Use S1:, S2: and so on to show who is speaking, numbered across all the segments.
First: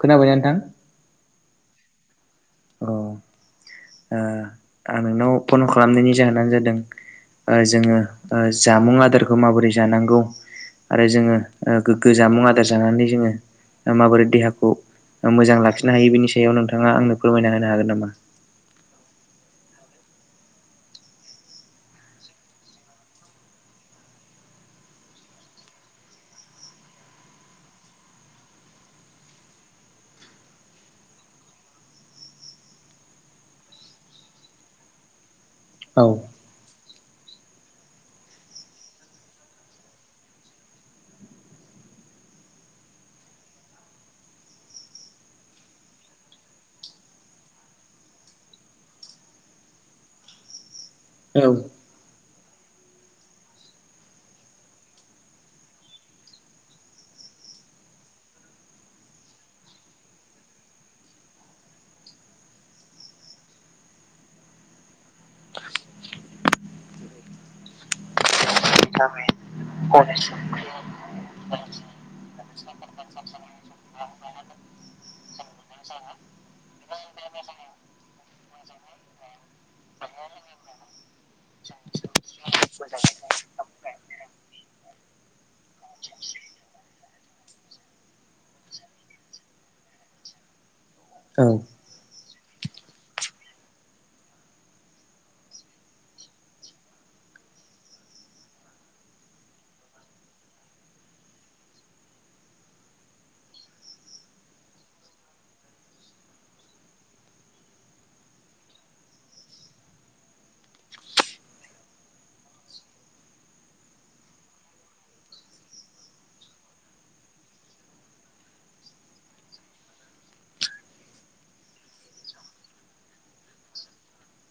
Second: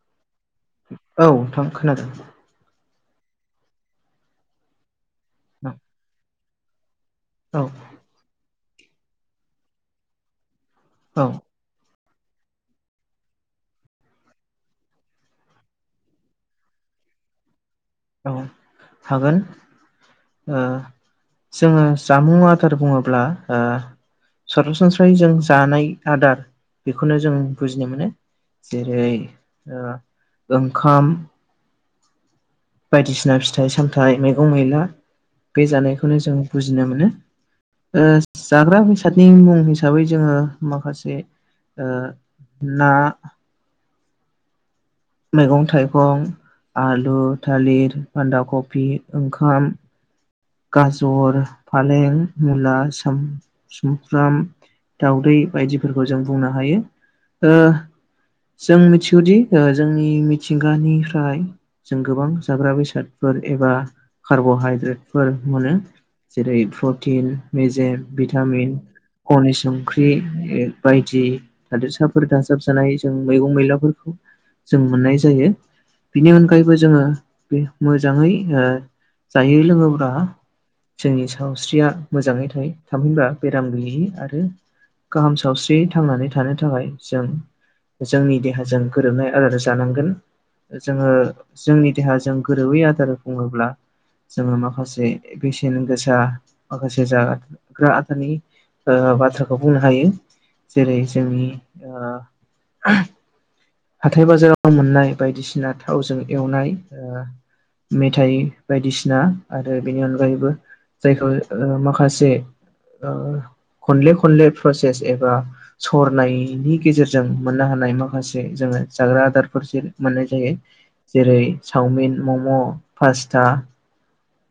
S1: खोनाबाय ना नोंथां?
S2: औ नोंथां खोनादों।
S1: औ ओ आं नोंनाव फन खालामनायनि जाहोनानो जादों ओ
S2: औ
S1: जोङो ओ जामुं आदारखौ माबोरै जानांगौ आरो
S2: औ
S1: जोङो ओ गोग्गो जामुं आदार जानानै जोङो माबोरै देहाखौ मोजां लाखिनो हायो बिनि सायाव नोंथाङा आंनो फोरमायना होनो हागोन नामा?
S2: औ हागोन ओ जोङो जामुं आदार बुङोब्ला सरासनस्रायै जों जानाय आदार बेखौनो जों बुजिनो मोनो। जेरै ओंखाम। बायदिसिना फिथाइ सामथाइ मैगं मैला बे
S1: औ
S2: जानायखौनो जों बुजिनो मोनो। ओ जाग्रा बेसादनि मुं हिसाबै जोङो माखासे ना। मैगं थाइगं आलु थालिर बान्दा खफि ओंखाम। गाजर
S1: औ
S2: फालें मुला सुमफ्राम। दाउदै बायदिफोरखौ जों बुंनो हायो। जों मिथिगौदि जोंनि मिथिंगानिफ्राय जों गोबां जाग्रा बेसादफोर एबा कार्ब'हाइद्रेटफोर मोनो। जेरै प्रटिन मेजेम भिटामिन। खनि संख्रि बायदि हादोरसाफोर दाजाबजानाय जों मैगं मैलाफोरखौ जों मोननाय जायो। बिनि अनगायैबो जोङो बे मोजाङै जायै लोङो बा जोंनि सावस्रिया मोजाङै थायो। थामहिनबा बेराम गोैयि आरो गाहाम सावस्रि थांनानै थानो थाखाय जों जोंनि देहाजों गोरोबनाय आदार जानांगोन। जोङो जोंनि देहाजों गोरोबै आदार बुंङोब्ला जोङो माखासे बेसेन गोसा माखासे जाग्रा आदारनि बाथ्राखौ बुंनो हायो। जेरै जोंनि हाथाइ बाजाराव मोननाय बायदिसिना थावजों एवनाय मेथाइ बायदिसिना आरो बेनि अनगायैबो जायखौ माखासे खनले खनले प्रसेस एबा सरनायनि गेजेरजों मोननो हानाय माखासे जोङो जाग्रा आदारफोरसो मोननाय जायो। जेरै- चावमिन मम' पासता।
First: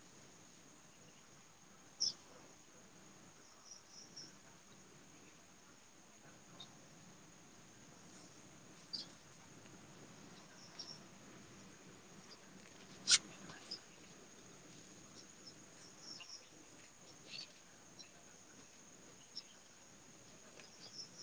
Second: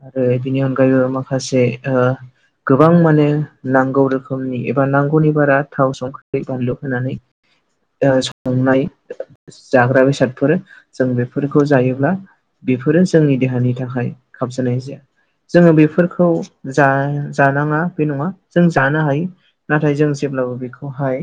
S2: आरो बिनि अनगायैबो माखासे गोबां माने नांगौ रोखोमनि एबा नांगौनि बारा थाव संख्रि बानलु होनानै संनाय जाग्रा बेसादफोर जों बेफोरखौ जायोब्ला बेफोरो जोंनि देहानि थाखाय खाबजानाय जाया। जोङो बेफोरखौ जा जानाङा बे नङा जों जानो हायो। नाथाय जों जेब्लाबो बेखौहाय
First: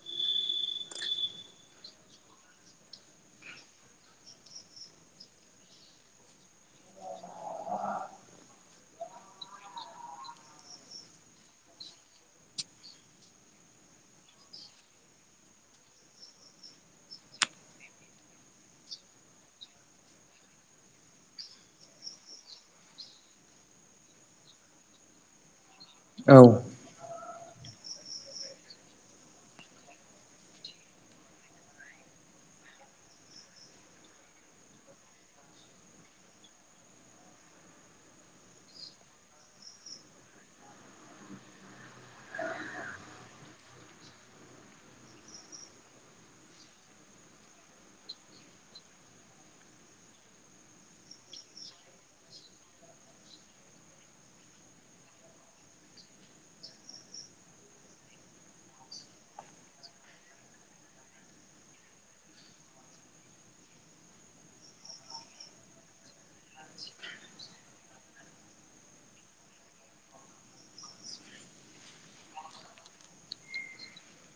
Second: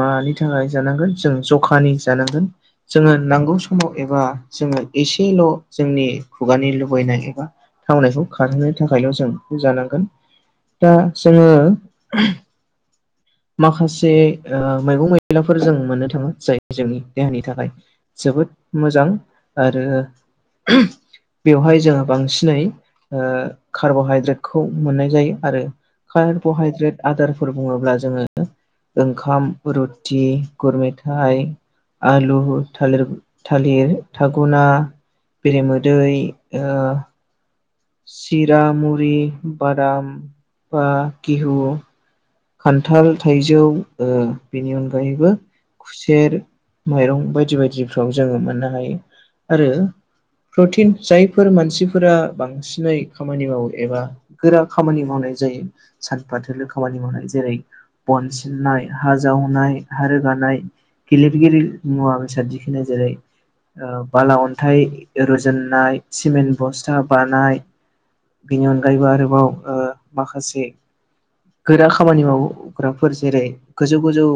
S2: मानि थाखाय जानांगोन? जों जखानि जानांगोन जोङो नांगौ समाव एबा जोङो एसेल' जोंनि खुगानि लुबैनाय एबा थावनायखौ खारहोनो थाखायल' जों जानांगोन दा जोङो माखासे मैगं मैलाफोर जों मोनो थाङो जाय जोंनि देहानि थाखाय जोबोद मोजां आरो बेवहाय जोङो बांसिनै कार्ब'हाइद्रेटखौ मोननाय जायो आरो
S1: औ
S2: कार्ब'हाइद्रेट आदारफोर बुङोब्ला जोङो ओंखाम रुथि गुर मेथाइ थाइ आलु थालिर थालिर थागुना बेरेमोदै चिरा मुरि बादाम बा गेहु खान्थाल थाइजौ बेनि अनगायैबो खुसेर माइरं बायदि बायदिफ्राव जोङो मोननो हायो आरो प्रटिन जायफोर मानसिफोरा बांसिनै खामानि मावो एबा गोरा खामानि मावनाय जायो। सान फाथेल खामानि मावनाय जेरै बन सिननाय हा जावनाय हा रोगानाय गेलेगिरि मुवा बेसाद दिखोननाय जेरै बाला अन्थाइ रुजुननाय सिमेन्ट बस्था बानाय बेनि अनगायैबो आरोबाव ओ माखासे गोरा खामानि मावग्राफोर जेरै गोजौ गोजौ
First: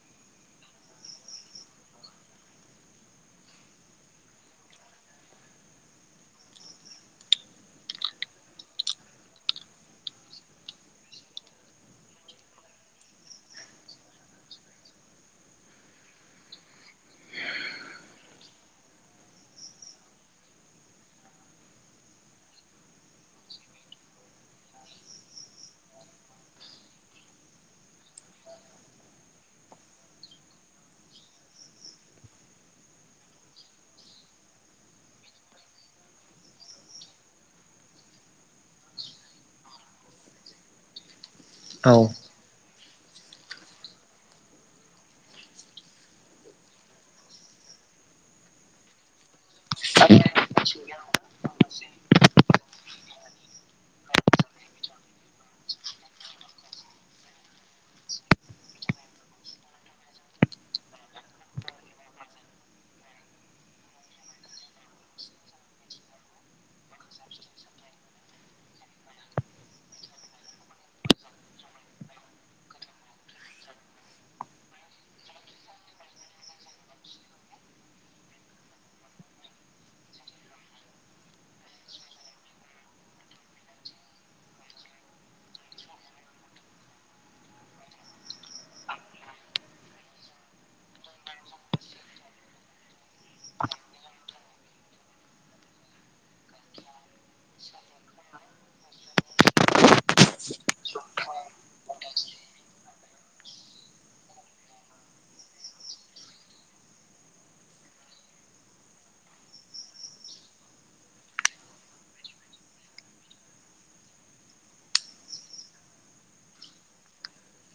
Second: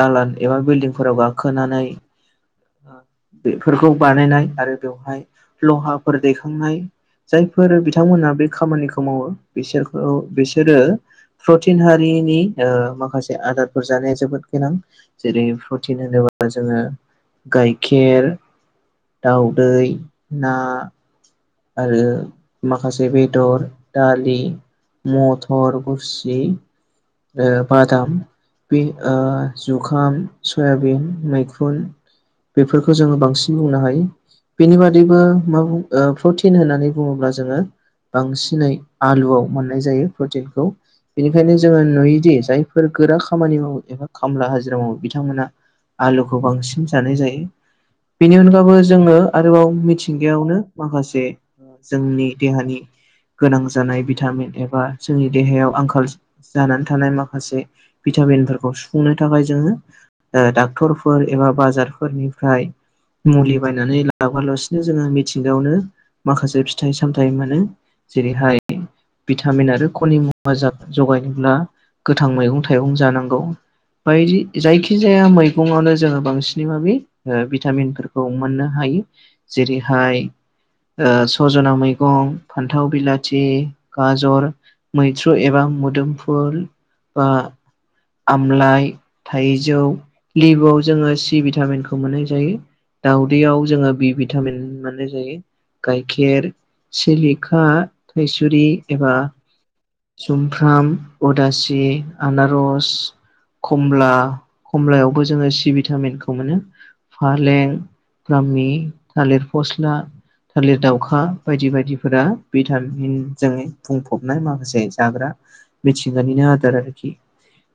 S2: दालान एबा बिल्डिंफोराव गाखोनानै बेफोरखौ बानायनाय आरो बेवहाय लहाफोर दैखांनाय जायफोर बिथांमोनहा बे खामानिखौ मावो बिसोरखौ बिसोरो थिन हारिनि ओ माखासे आदारफोर जानाया जोबोद गोनां जेरै प्रटिन होनोबा जोङो गाइखेर दाउदै ना आरो माखासे बेदर दालि मथर गस्सि आरो बादाम बे ओ जुखाम सयाबिन मैखुन बेफोरखौ जोङो बांसिन बुंनो हायो बेनि बादैबो मा बुं ओ प्रटिन होननानै बुङोब्ला जोङो बांसिनै आलुआव मोननाय जायो प्रटिनखौ बेनिखायनो जोङो नुयोदि जायफोर गोरा खामानि मावो एबा खामला हाजिरा मावो बिथांमोना आलुखौ बांसिन जानाय जायो। बेनि अनगाबो जोङो आरोबाव मिथिंगायावनो माखासे जोंनि देहानि गोनां जानाय भिटामिन एबा जोंनि देहायाव आंखाल जानानै थानाय माखासे भिटामिनफोरखौ सुफुंनो थाखाय जोङो डाक्टरफोर एबा बाजारफोरनिफ्राय मुलि बायनानै लाबोालासिनो जोङो मिथिंगायावनो माखासे फिथाइ सामथायाइ मोनो जेरैहाय भिटामिन आरो खनि मुवा जगायनोब्ला गोथां मैगं थाइगं जानांगौ। बायदि जायखिजाया मैगंआवनो जोङो बांसिनै माबि भिटामिनफोरखौ मोननो हायो जेरैहाय सजना मैगं फान्थाव बिलाथि गाजर मैथ्रु एबा मोदोमफुल बा आमलाइ थाइजौ लिबुआव जोङो सि भिटामिनखौ मोननाय जायो। दाउदैयाव जोङो बि भिटामिन मनाय जायो गाइखेर सिलिक [unintelligible] थुरि एबा सुमफ्राम उदासि आनारस कमला कमलायावबो जोङो सि भिटामिनखौ मोनो फालें ब्रामि थालिर फस्ला थालिर दाउखा बायदि बायदिफोरा भिटामिनजों बुंफबनाय माखासे जाग्रा मिथिंगानिनो आदार आरो खि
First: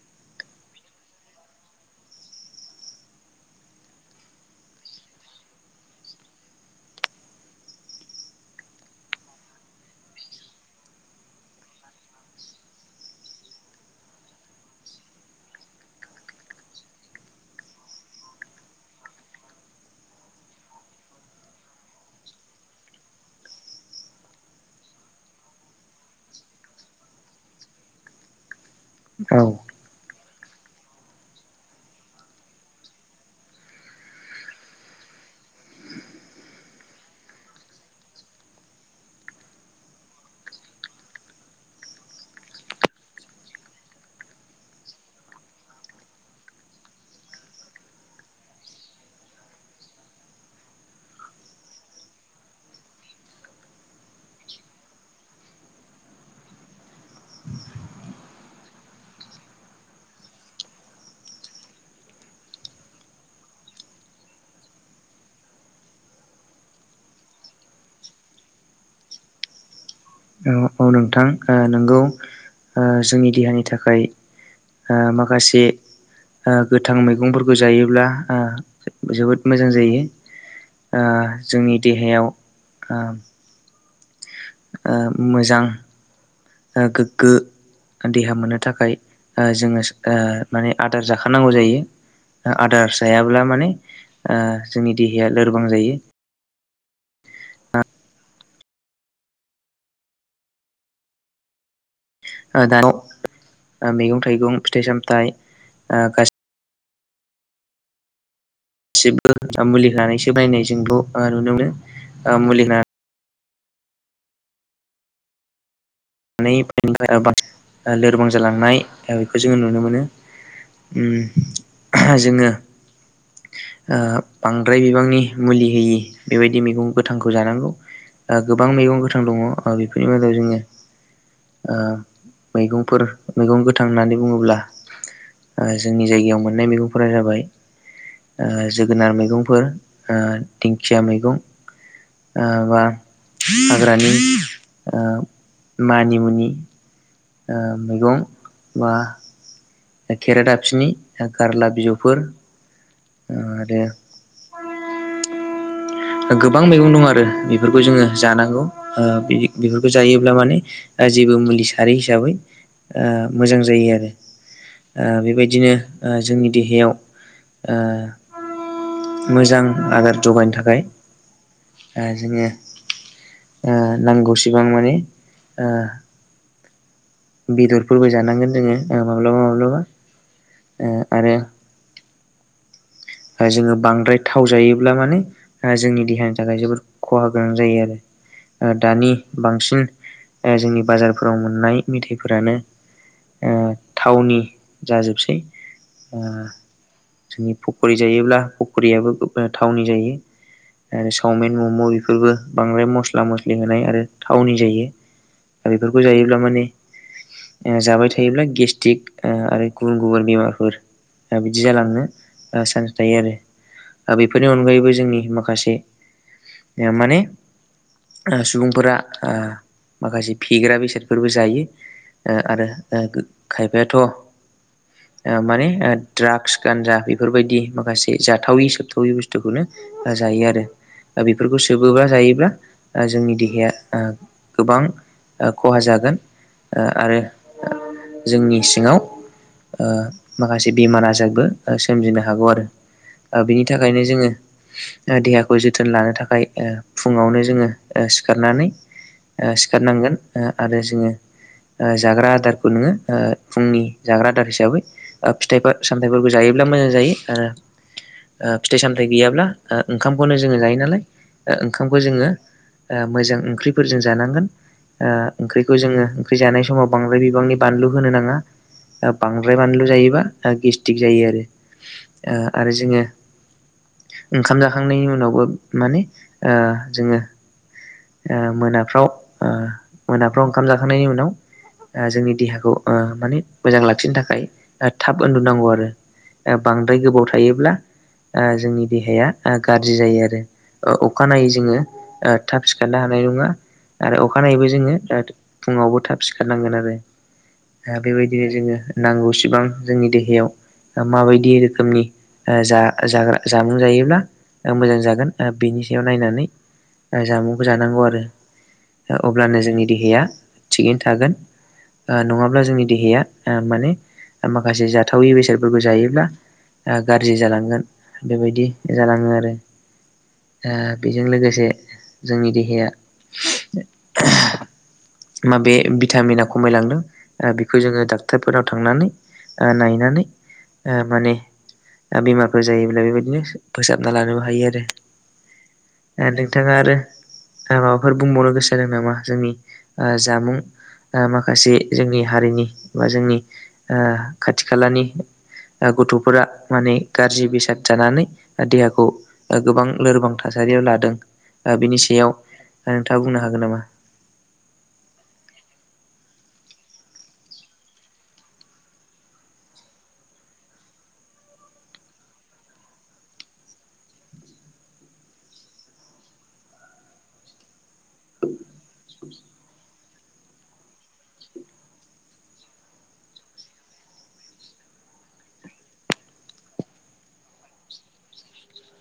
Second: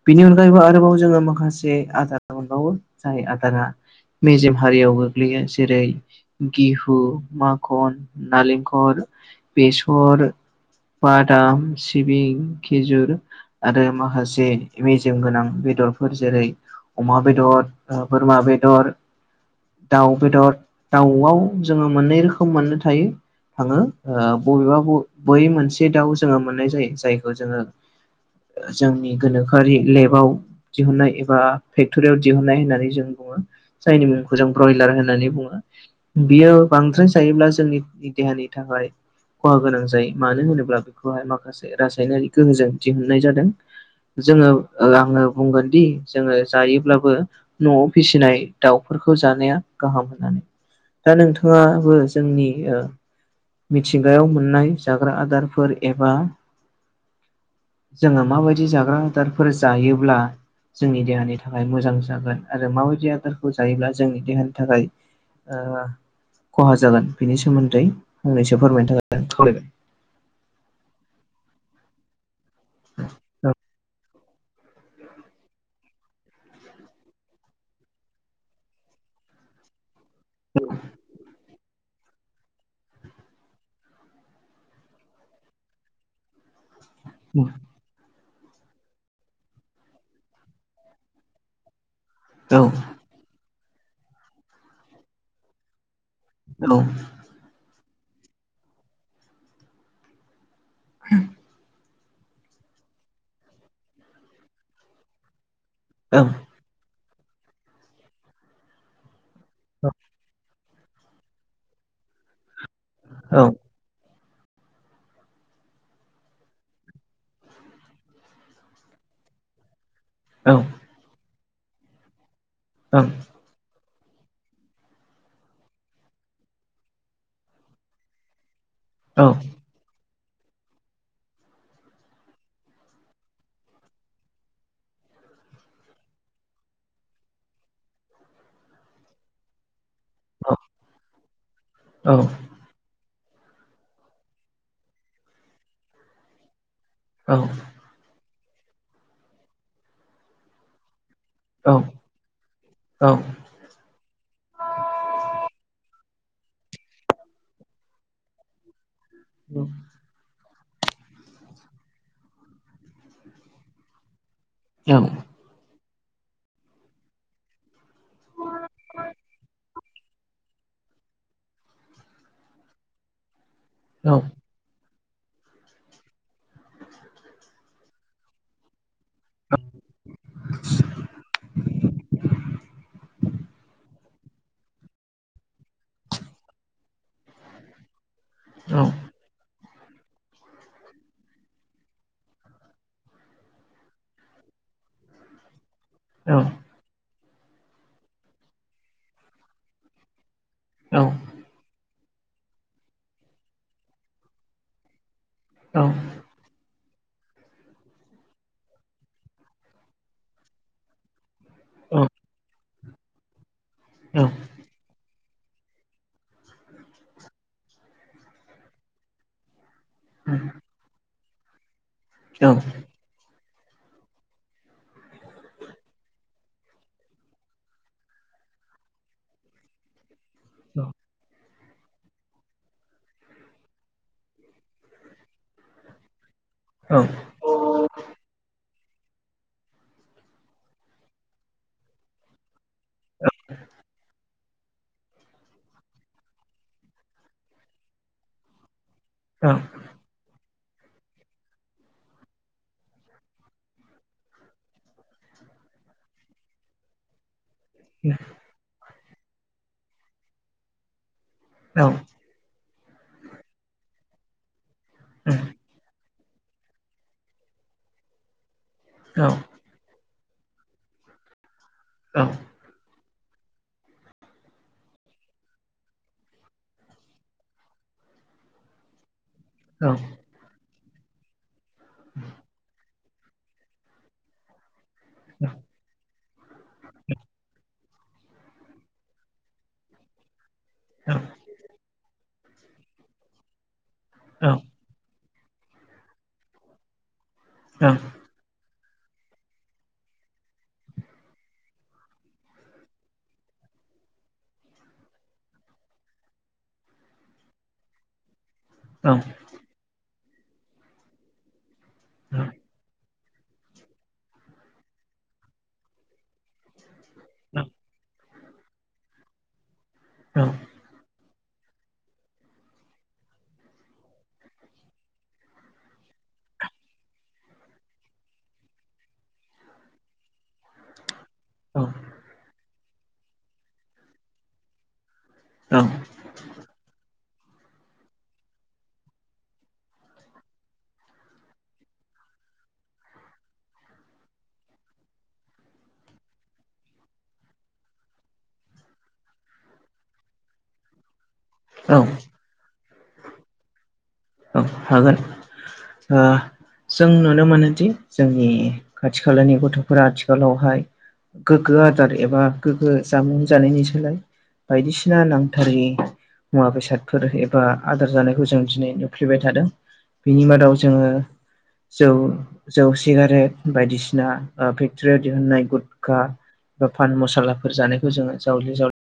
S2: बिनि अनगायैबो आरोबाव जोङो माखासे आदार मोनबावो जाय आदारा मेजेम हारियाव गोग्लैयो जेरै गेहु माखन नारेंखर बेसर बादाम सिबिं खिजुर आरो माखासे मेजेम गोनां बेदरफोर जेरै अमा बेदर ओ बोरमा बेदर दाउ बेदर दाउआव जोङो मोननै रोखोम मोननो थायो। थाङो बबेबा बै मोनसे दाउ जोङो मोननाय जायो जायखौ जोङो
S1: [inaudible]
S2: जोंनि
S1: औ
S2: [unintelligible] लेबाव दिहुननाय एबा फेक्ट'रियाव दिहुननाय होननानै जों बुङो। जायनि मुंखौ जों ब्रयलार होननानै बुङो। बियो बांद्राय जायोब्ला जोंनि देहानि थाखाय खहा गोनां जायो मानो होनोब्ला बेखौहाय माखासे रासायनारि गोहोजों दिहुननाय जादों। जोङो ओ आङो बुंगोन दि जोङो जायोब्लाबो न'आव फिसिनाय दाउफोरखौ जानाया गाहाम होननानै। दा नोंथाङाबो जोंनि ओ मिथिंगायाव मोननाय जाग्रा आदारफोर एबा जोङो माबायदि जाग्रा आदारफोर जायोब्ला जोंनि देहानि थाखाय मोजां जागोन आरो माबायदि आदारखौ जायोब्ला जोंनि देहानि थाखाय ओ खहा जागोन बेनि सोमोन्दै फंनैसो फोरमायनो थाखाय खावलायबाय।
S1: औ अ नोंथां ओ नोंगौ ओ जोंनि देहानि थाखाय ओ माखासे ओ गोथां मैगंफोरखौ जायोब्ला ओ जोबोद मोजां जायो।
S2: औ।
S1: ओ जोंनि देहायाव ओ ओ मोजां ओ गोग्गो देहा मोननो थाखाय ओ जोङो ओ माने आदार जाखानांगौ जायो। ओ
S2: औ
S1: आदार जायाब्ला माने ओ जोंनि देहाया लोरबां जायो।
S2: हेल'। हम।
S1: दान मैगं थाइगं फिथाइ सामथाय गा
S2: औ
S1: गासिबो मुलि होनानैसो बायनाय जोंबो ओ नुनो मोनो ओ मुलि होनानै
S2: औ।
S1: [unintelligible] ओ लोरबां जालांनाय ओ बेखौ जोङो नुनो मोनो।
S2: औ।
S1: ओम आह जोङो
S2: ओं
S1: ओ बांद्राय बिबांनि मुलि होयि बेबायदि मैगं गोथांखौ जानांगौ। ओ गोबां मैगं गोथां दङ बेफोरनि मादायाव जोङो ओ मैगंफोर मैगं गोथां होननानै बुङोब्ला ओ जोंनि जायगायाव मोननाय मैगंफोरा जाबाय ओ जोगोनार मैगंफोर। ओ दिंखिया मैगं ओ बा हाग्रानि ओ मानि मुनि ओ मैगं बा खरेटाफिनि गारला बिजौफोर।
S2: औ
S1: ओ आरो गोबां मैगं दं आरो बेफोरखौ जोङो जानांगौ ओ बे-बेफ जायोब्ला माने जेबो मुलि सारि हिसाबै ओ मोजां जायो आरो। ओ बेबायदिनो ओ जोंनि देहायाव ओ मोजां आदार जगायनो थाखाय जोङो ओ
S2: औ
S1: नांगौसिबां माने ओ बेदरफोरबो जानांगोन जोङो ओ माब्लाबा माब्लाबा ओ आरो जोङो बांद्राय थाव जायोब्ला माने जोंनि देहानि थाखाय जोबोद खहा गोनां जायो आरो ओ दानि बांसिन ओ जोंनि बाजारफोराव मोननाय मेथाइफोरानो ओ थावनि जाजोबसै। ओ जोंनि पकरि जायोब्ला फखरियाबो थावनि जायो। आरो चावमिन मम' बेफोरबो बांद्राय मस्ला मस्लि होनाय आरो थावनि जायो। दा बेफोरखौ जायो अेब्ला माने ओ जाबाय थायोब्ला गेस्टिक ओ आरो गुबुन गुबुन बेमारफोर बिदि जालाङनो ओ चान्स थायो आरो बेफोरनि अनगायैबो जोंनि माखासे। माने सुबुंफोरा ओ माखासे फेग्रा बेसोर फोरबो जायो आरो ओ खायफायाथ' ओ माने ओ द्रागस गानजा बै बेफोरबायदि माखासे जाथावै सोबथावि बुस्थुखौनो जायो आरो दा बे बेफोरखौ सोबोबा जायोब्ला जोंनि देहाया ओ गोबां खहा जागोन आरो जोंनि सिङाव ओ माखासे बेमार आजारबो सोमजिनो हागौ आरो। दा बिनि थाखायनो जोङो देहाखौ जोथोन लानो थाखाय फुङावनो जोङो सिखारनानै ओ सिखारनांगोन आरो जोङो जाग्रा आदारखौ नोङो ओ फुंनि जाग्रा आदार हिसाबै फिथाइफोर सामथायाइफोरबो जायोब्ला मोजां जायो ओ
S2: [inaudible]
S1: ओ फिथाइ सामथायाइ गैयाब्ला ओ ओंखामखौनो जोङो जायो नालाय ओ ओंखामखौ जोङो ओ मोजां ओंख्रिफोरजों जानांगोन ओ ओंख्रिखौ जोङो ख्रि जानाय समाव बांद्राय बिबांनि बानलु होनो नाङा। बांद्राय बानलु जायोबा गेसटिक जायो आरो। ओ आरो जोङो ओंखाम जाखांनायनि उनावबो माने ओ जोङो ओ मोनाफ्राव ओ
S2: औ।
S1: नाफ्राव ओंखाम जाखांनायनि उनाव जोंनि देहाखौ ओ माने मोजां लाखिनो थाखाय थाब उन्दुनांगौ आरो। बांद्राय गोबाव थायोब्ला ओ जोंनि देहाया ओ गाज्रि जायो आरो। अखानायै जोङो ओ थाब सिखारनो हानाय नङा आरो अखानायैबो जोङो फुङावबो थाब सिखारनांगोन आरो। दा बेबाय बिदिनो जोङो नांगौसिबां जोंनि देहायाव ओ माबायदि रोखोमनि जा-जाग्रा-जामुं जायोब्ला मोजां जागोन ओ बेनि सायाव नायनानै जामुं जानांगौ आरो अब्लानो जोंनि देहाया थिगैनो थागोन। ओ नङाब्ला जोंनि देहाया ओ माने माखासे जाथावै बेसादफोरखौ जायोब्ला ओ गाज्रि जालांगोन बेबायदि जालाङो आरो।
S2: औ।
S1: ओ बेजों लोगोसे जोंनि देहाया माबे भिटामिना खमायलांदों बेखौ जोङो डाक्टरफोरनाव थांनानै ओ नायनानै ओ माने दा बेमारफोर जायोब्ला बेबायदिनो फोसाबना लानोबो हायो आरो।
S2: औ।
S1: नोंथाङा आरो माबाफोर बुंबावनो गोसो जादों नामा जोंनि जामुं माखासे जोंनि हारिनि बा जोंनि ओ खाथि खालानि गथ'फोरा माने गाज्रि बेसाद जानानै देहाखौ गोबां लोरबां थासारियाव लादों
S2: औ
S1: बिनि सायाव नोंथाङा बुंनो हागोन नामा?
S2: औ हागोन ओ जों नुनो मोनोदि जोंनि खाथि खालानि गथ'फोरा आथिखालावहाय गोग्गो आदार एबा गोग्गो जामुं जानायनि सोलाय बायदिसिना नांथारै मुवा बेसादफोर एबा आदार जानायखौ जों दिनै नु फ्लेबाय थादों। बेनि मादाव जोङो जौ जौ सिगारेट बायदिसिना फेक्टरियाव दिहुनन्नाय गुुदखा बा पान मसालाफोर जानायखौ जोङो जावले जावले